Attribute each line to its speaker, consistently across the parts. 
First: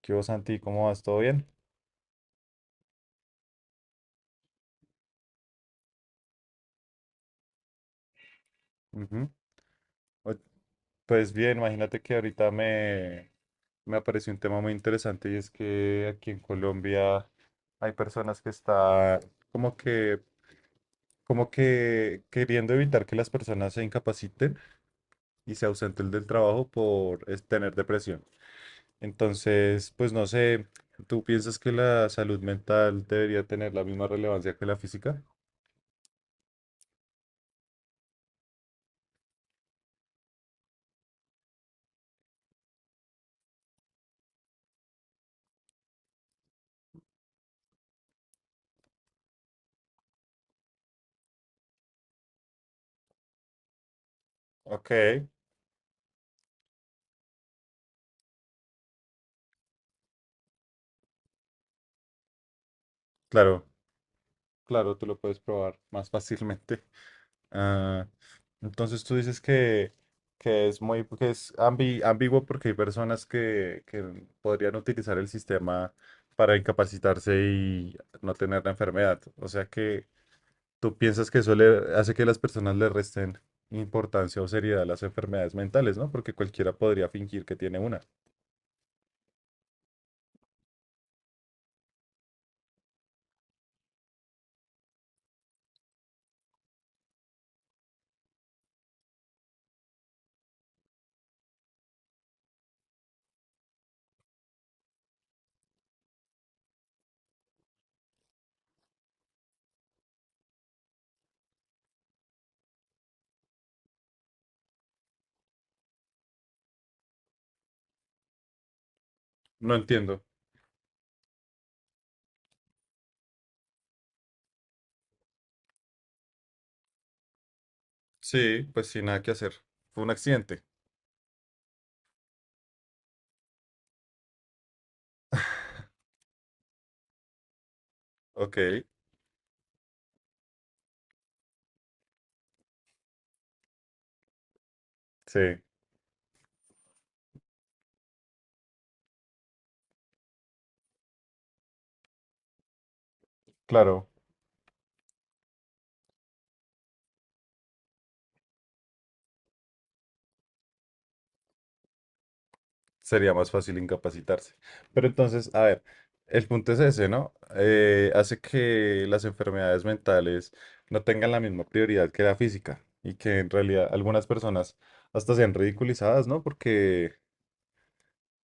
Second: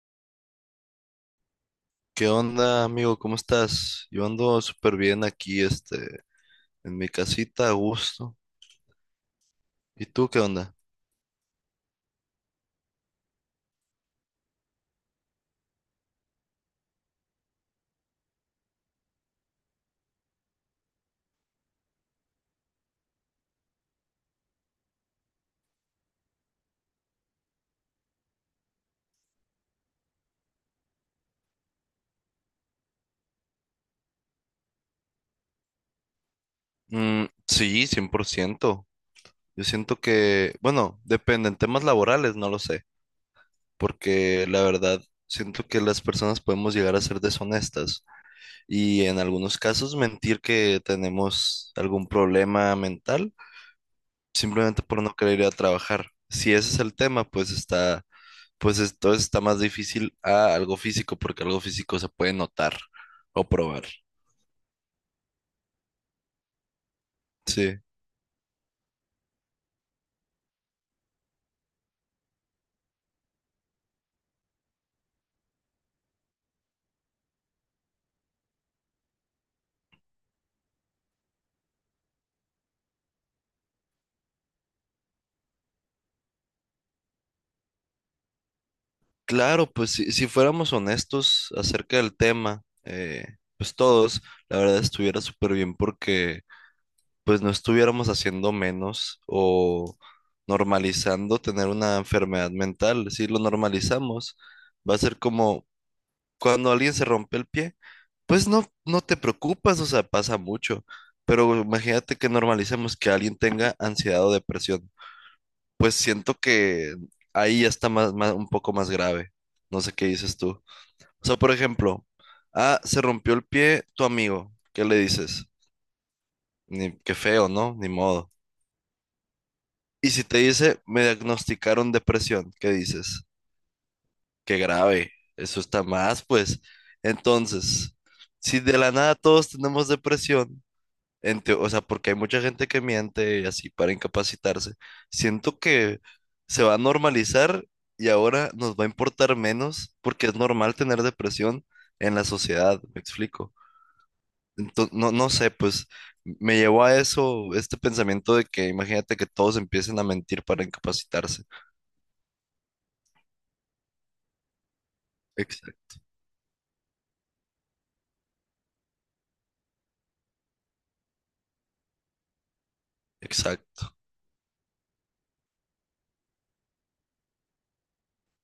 Speaker 1: ¿Qué hubo, Santi? ¿Cómo vas? ¿Todo bien?
Speaker 2: ¿Qué onda, amigo? ¿Cómo estás? Yo ando súper bien aquí, en mi casita, a gusto.
Speaker 1: Ujú.
Speaker 2: ¿Y tú
Speaker 1: O-
Speaker 2: qué onda?
Speaker 1: Pues bien, imagínate que me apareció un tema muy interesante y es que aquí en Colombia hay personas que están como que, como que queriendo evitar que las personas se incapaciten y se ausenten del trabajo tener depresión. Entonces, pues no sé, ¿tú piensas que la salud mental debería tener la misma relevancia que la física?
Speaker 2: Mm, sí, 100%. Yo siento que, bueno, depende, en temas laborales no lo sé, porque la verdad siento que las personas podemos llegar a ser deshonestas y en algunos casos mentir que tenemos algún problema mental simplemente
Speaker 1: Ok,
Speaker 2: por no querer ir a trabajar. Si ese es el tema, pues entonces está más difícil a algo físico, porque algo físico se puede notar o
Speaker 1: claro,
Speaker 2: probar.
Speaker 1: claro, tú lo puedes probar más fácilmente.
Speaker 2: Sí.
Speaker 1: Ah, entonces que es muy, que es ambiguo porque hay que podrían utilizar el sistema para incapacitarse y no tener la enfermedad. O sea que tú piensas que eso le hace que las personas le resten importancia o seriedad a las enfermedades mentales, ¿no? Porque cualquiera podría fingir que tiene una.
Speaker 2: Claro, pues si fuéramos honestos acerca del tema, pues todos, la verdad estuviera súper bien porque pues no estuviéramos haciendo menos o normalizando tener una enfermedad mental. Si lo normalizamos, va a ser como cuando alguien se rompe el pie, pues no, no te preocupas, o sea, pasa mucho. Pero imagínate que normalicemos que alguien tenga ansiedad o depresión. Pues siento que ahí ya está más, un poco más grave.
Speaker 1: No
Speaker 2: No sé qué
Speaker 1: entiendo.
Speaker 2: dices tú. O sea, por ejemplo, ah, se rompió el pie tu amigo. ¿Qué le dices? Ni, qué feo, ¿no? Ni modo.
Speaker 1: Sí, pues sin nada que hacer. Fue un
Speaker 2: Y si te
Speaker 1: accidente.
Speaker 2: dice, me diagnosticaron depresión, ¿qué dices? Qué grave. Eso está más, pues. Entonces,
Speaker 1: Ok,
Speaker 2: si de la nada todos tenemos depresión, o sea, porque hay mucha gente que miente y así para incapacitarse.
Speaker 1: sí,
Speaker 2: Siento que se va a normalizar y ahora nos va a importar menos porque es normal tener depresión en la sociedad, me explico.
Speaker 1: claro,
Speaker 2: Entonces, no, no sé, pues me llevó a eso, este pensamiento de que imagínate que todos empiecen a mentir para incapacitarse.
Speaker 1: sería más fácil incapacitarse. Pero entonces, a ver, el punto es ese, ¿no? Hace que las enfermedades mentales no tengan la misma prioridad que la física y que en realidad
Speaker 2: Exacto.
Speaker 1: algunas personas hasta sean ridiculizadas, ¿no?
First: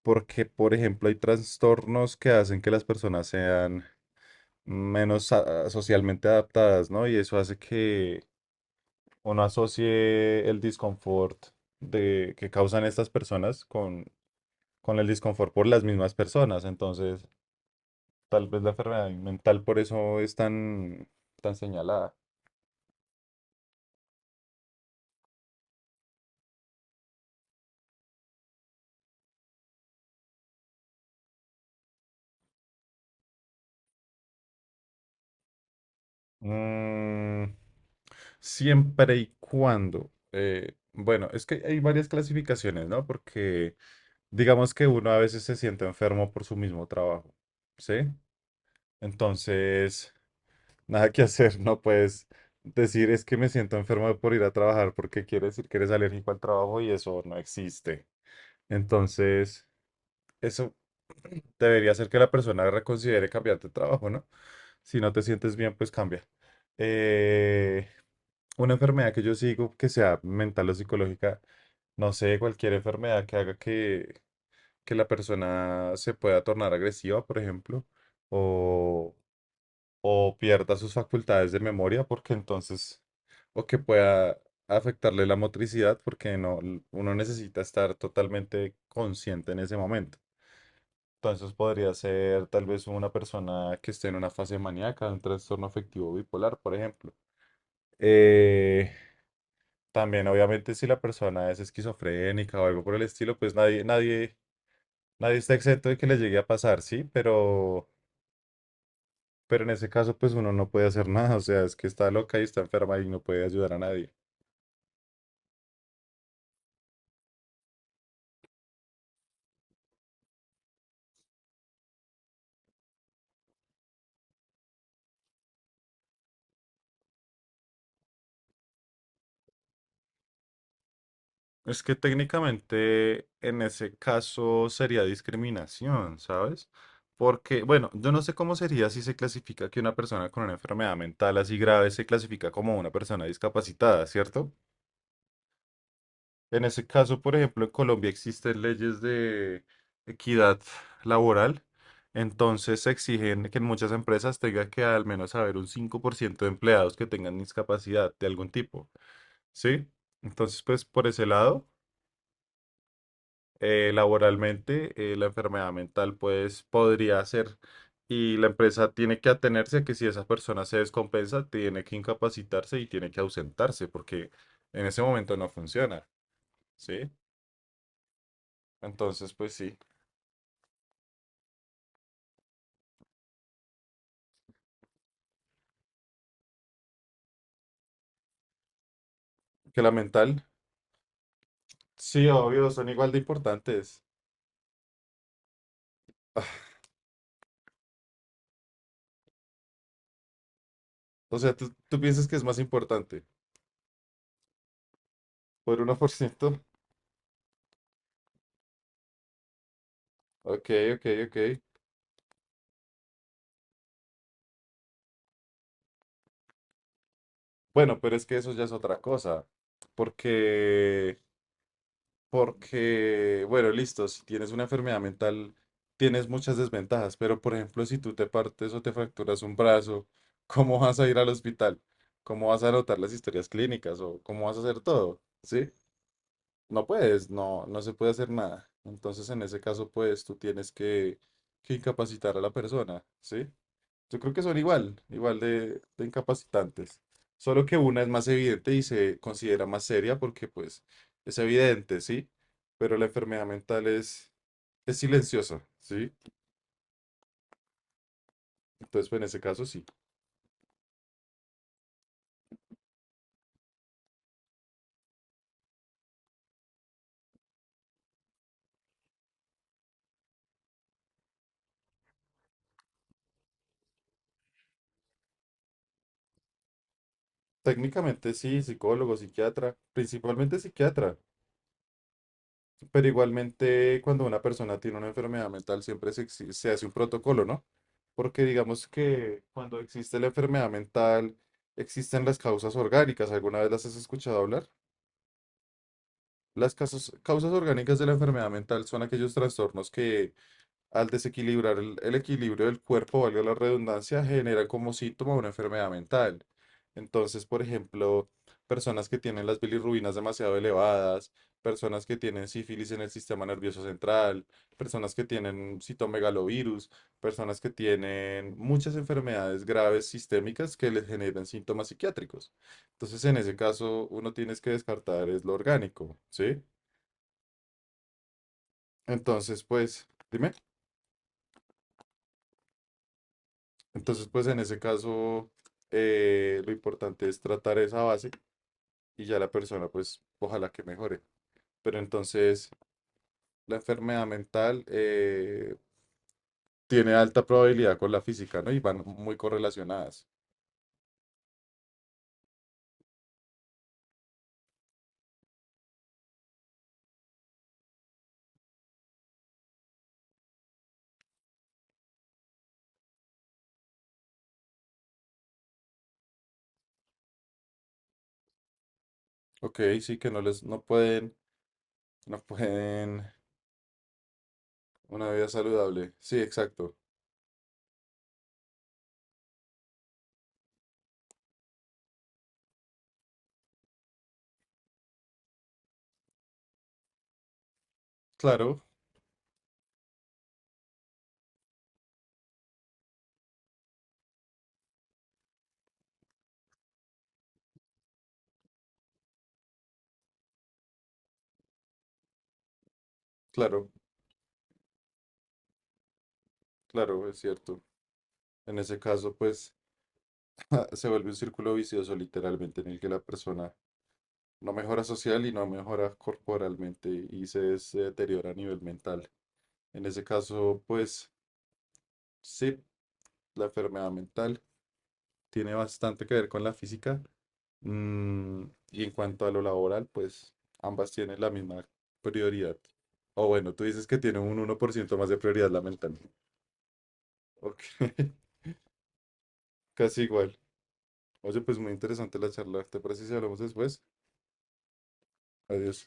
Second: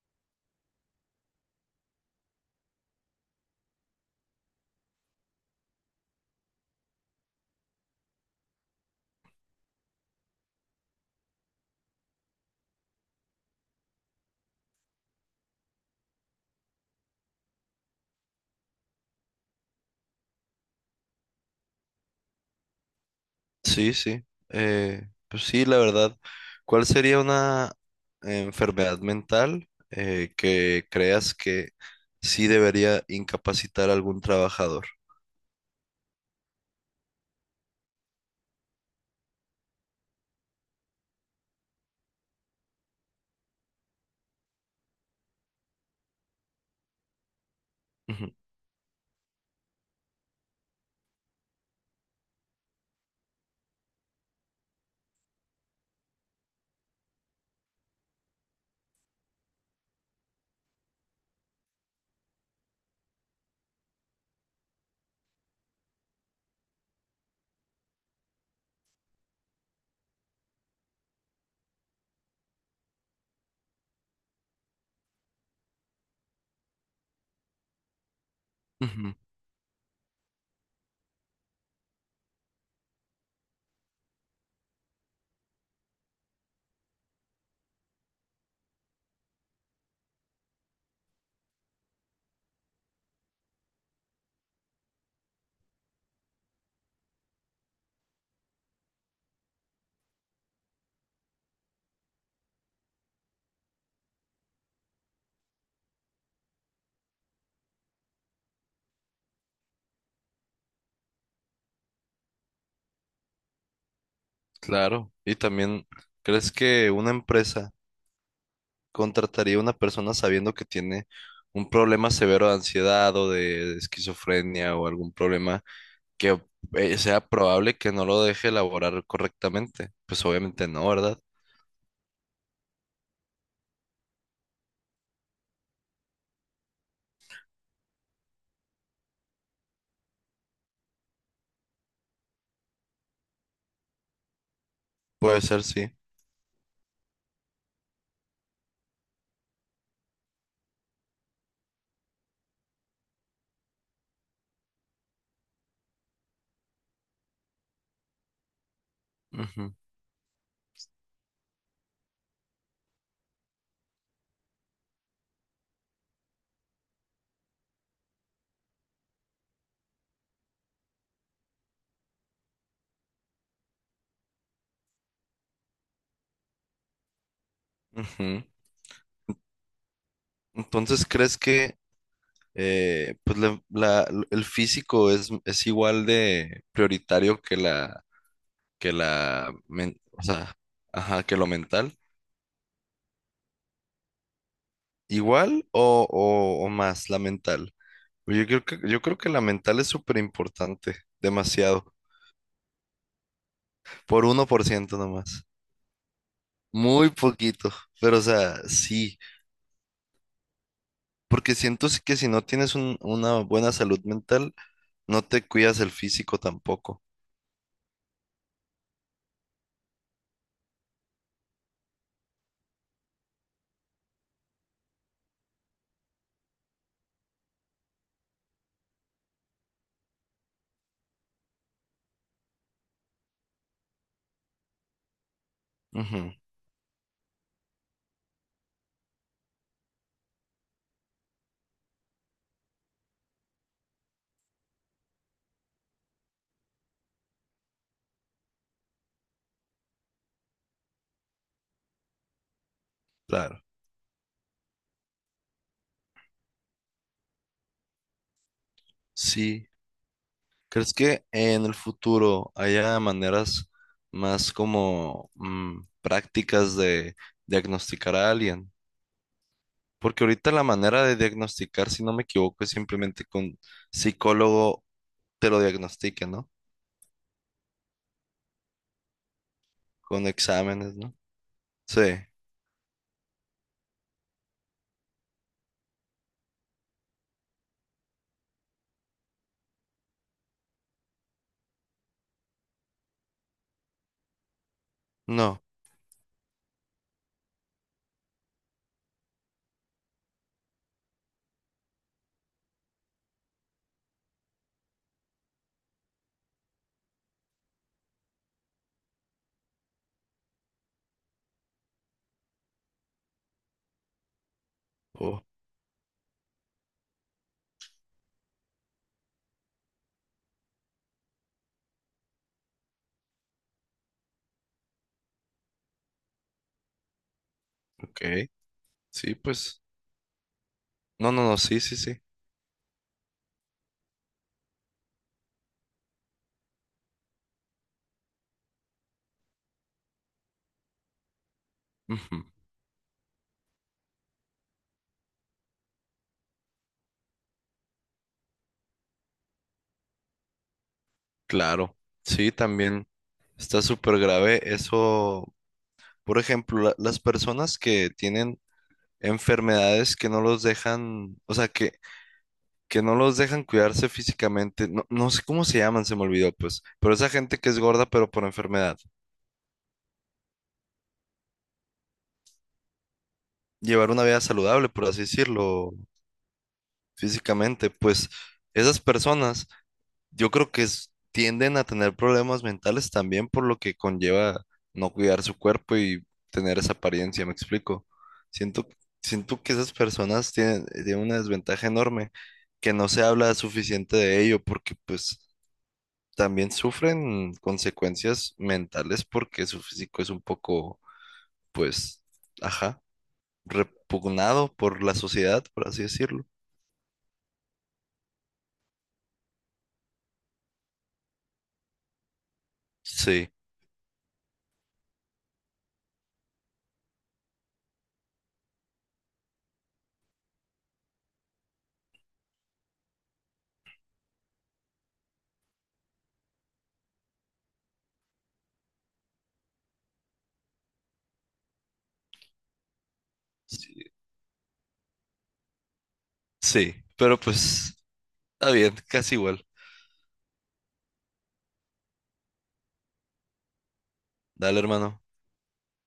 Speaker 1: Porque, por ejemplo, hay trastornos que hacen que las personas sean menos socialmente adaptadas, ¿no? Y eso hace que uno asocie el disconfort que causan estas personas con el disconfort por las mismas personas. Entonces, tal vez la enfermedad mental por eso es tan señalada.
Speaker 2: Sí, sí. Eh, pues sí, la verdad. ¿Cuál sería una enfermedad mental que creas que sí debería incapacitar a algún trabajador?
Speaker 1: Mm, siempre y cuando. Bueno, es que hay varias clasificaciones, ¿no? Porque digamos que uno a veces se siente enfermo por su mismo trabajo, ¿sí?
Speaker 2: Ujú,
Speaker 1: Entonces, nada que hacer, no puedes decir es que me siento enfermo por ir a trabajar porque quiere decir que eres alérgico al trabajo y eso no existe. Entonces, eso debería hacer que la persona reconsidere cambiar de trabajo, ¿no? Si no te sientes bien, pues cambia. Eh, una enfermedad que yo sigo, que sea mental o psicológica, no sé, cualquier enfermedad que haga que la persona se pueda tornar agresiva, por ejemplo,
Speaker 2: ujú.
Speaker 1: o, o pierda sus facultades de memoria, porque entonces, o que pueda afectarle la motricidad, porque no, uno necesita estar totalmente consciente en ese momento. Entonces podría ser tal vez una persona que esté en una fase maníaca, un trastorno afectivo bipolar, por ejemplo. Eh, También, obviamente, si la persona es esquizofrénica o algo por el estilo, pues nadie está exento de que le llegue a pasar, sí, pero en ese caso, pues uno no puede hacer nada. O sea, es que está loca y está enferma y no puede ayudar a nadie.
Speaker 2: Claro. Y también, ¿crees que una empresa contrataría a una persona sabiendo que tiene un problema severo de ansiedad o de esquizofrenia o algún problema que sea probable que no lo deje elaborar correctamente? Pues obviamente no, ¿verdad?
Speaker 1: Es que técnicamente en ese caso sería discriminación, ¿sabes? Porque, bueno, yo no sé cómo sería si se clasifica que una persona con una enfermedad mental así grave se clasifica como una persona discapacitada, ¿cierto?
Speaker 2: Puede ser, sí.
Speaker 1: En ese caso, por ejemplo, en Colombia existen leyes de equidad laboral, entonces se exigen que en muchas empresas tenga que al menos haber un 5% de empleados que tengan discapacidad de algún tipo,
Speaker 2: Ujú.
Speaker 1: ¿sí? Entonces, pues por ese lado. Laboralmente, la enfermedad mental, pues podría ser. Y la empresa tiene que atenerse a que si esa persona se descompensa, tiene que incapacitarse y tiene que ausentarse, porque en ese momento no funciona, ¿sí?
Speaker 2: Ujú.
Speaker 1: Entonces, pues sí,
Speaker 2: Entonces, ¿crees que pues el físico es igual de prioritario que la,
Speaker 1: que la
Speaker 2: o
Speaker 1: mental,
Speaker 2: sea, ajá, ¿que lo mental?
Speaker 1: sí, obvio, son igual de importantes.
Speaker 2: ¿Igual o, o más la mental? Yo creo que la mental es súper importante,
Speaker 1: O sea, ¿
Speaker 2: demasiado,
Speaker 1: tú piensas que es más importante?
Speaker 2: por 1% nomás,
Speaker 1: ¿Por 1%?
Speaker 2: muy poquito, pero o sea, sí,
Speaker 1: Ok, ok, ok.
Speaker 2: porque siento que si no tienes una buena salud mental, no te cuidas el físico tampoco.
Speaker 1: Bueno, pero es que eso ya es otra cosa, porque porque, bueno, listo, si tienes una enfermedad mental, tienes muchas desventajas, pero por ejemplo, si tú te partes o te fracturas un brazo, ¿cómo vas a ir al hospital? ¿Cómo vas a anotar las historias clínicas o cómo vas a hacer todo? ¿Sí?
Speaker 2: Ujú,
Speaker 1: No puedes, no, no se puede hacer nada. Entonces, en ese caso, pues tú tienes que incapacitar a la persona, ¿sí? Yo creo que son igual de incapacitantes. Solo que una es más evidente y se considera más seria porque pues es evidente, ¿sí? Pero la enfermedad
Speaker 2: claro.
Speaker 1: mental es silenciosa, ¿sí? Entonces, pues, en ese caso
Speaker 2: Sí,
Speaker 1: sí.
Speaker 2: ¿crees que en el futuro haya maneras más como prácticas de diagnosticar a alguien? Porque ahorita la manera de diagnosticar, si no me equivoco, es simplemente con psicólogo te lo diagnostique, ¿no?
Speaker 1: Técnicamente sí, psicólogo, psiquiatra,
Speaker 2: Con
Speaker 1: principalmente
Speaker 2: exámenes, ¿no?
Speaker 1: psiquiatra,
Speaker 2: Sí,
Speaker 1: pero igualmente cuando una persona tiene una enfermedad mental siempre se hace un protocolo, ¿no? Porque digamos que cuando existe la enfermedad mental, existen las causas orgánicas, ¿alguna vez las has escuchado hablar?
Speaker 2: no.
Speaker 1: Las causas orgánicas de la enfermedad mental son aquellos trastornos que, al desequilibrar el equilibrio del cuerpo, valga la redundancia, generan como síntoma una enfermedad mental. Entonces, por ejemplo, personas que tienen las bilirrubinas demasiado elevadas, personas que tienen sífilis en el sistema nervioso central, personas que
Speaker 2: Oh,
Speaker 1: tienen citomegalovirus, personas que tienen muchas enfermedades graves sistémicas que les generan síntomas psiquiátricos. Entonces, en ese caso, uno tienes que descartar es lo orgánico, ¿sí?
Speaker 2: ok, sí,
Speaker 1: Entonces,
Speaker 2: pues.
Speaker 1: pues, dime.
Speaker 2: No, no, no, sí, sí, sí.
Speaker 1: Entonces, pues, en ese caso, lo importante es tratar esa base y ya la persona, pues, ojalá que mejore. Pero
Speaker 2: Ujú.
Speaker 1: entonces, la enfermedad mental tiene alta probabilidad con la física, ¿no? Y van muy correlacionadas.
Speaker 2: Claro, sí, también está súper grave eso. Por ejemplo, las personas que tienen enfermedades que no los dejan, o sea, que no los dejan cuidarse físicamente. No, no sé cómo se llaman, se me olvidó, pues. Pero esa gente que es gorda, pero por enfermedad.
Speaker 1: Ok, sí, que no les, no pueden
Speaker 2: Llevar una vida saludable, por así
Speaker 1: una vida
Speaker 2: decirlo,
Speaker 1: saludable. Sí, exacto.
Speaker 2: físicamente, pues esas personas, yo creo que tienden a tener problemas mentales también por lo que conlleva no cuidar su cuerpo y tener esa apariencia, ¿me explico?
Speaker 1: Claro,
Speaker 2: Siento, siento que esas personas tienen una desventaja enorme que no se habla suficiente de ello porque pues también sufren consecuencias mentales porque su físico es un poco, pues, ajá,
Speaker 1: claro,
Speaker 2: repugnado por la sociedad, por así decirlo.
Speaker 1: claro, es cierto. En ese caso, pues, se vuelve un círculo vicioso, literalmente, en el que la
Speaker 2: Sí,
Speaker 1: persona no mejora social y no mejora corporalmente y se deteriora a nivel mental. En ese caso, pues sí, la enfermedad mental tiene bastante que ver con la física. mm, y en cuanto a lo laboral, pues ambas tienen la misma prioridad. O bueno, tú
Speaker 2: sí,
Speaker 1: dices que tiene un 1% más de prioridad la mental.
Speaker 2: sí, pero
Speaker 1: Ok,
Speaker 2: pues está bien, casi igual.
Speaker 1: casi igual. Oye, pues muy interesante la charla. ¿Te parece si hablamos después?
Speaker 2: Dale, hermano.
Speaker 1: Adiós.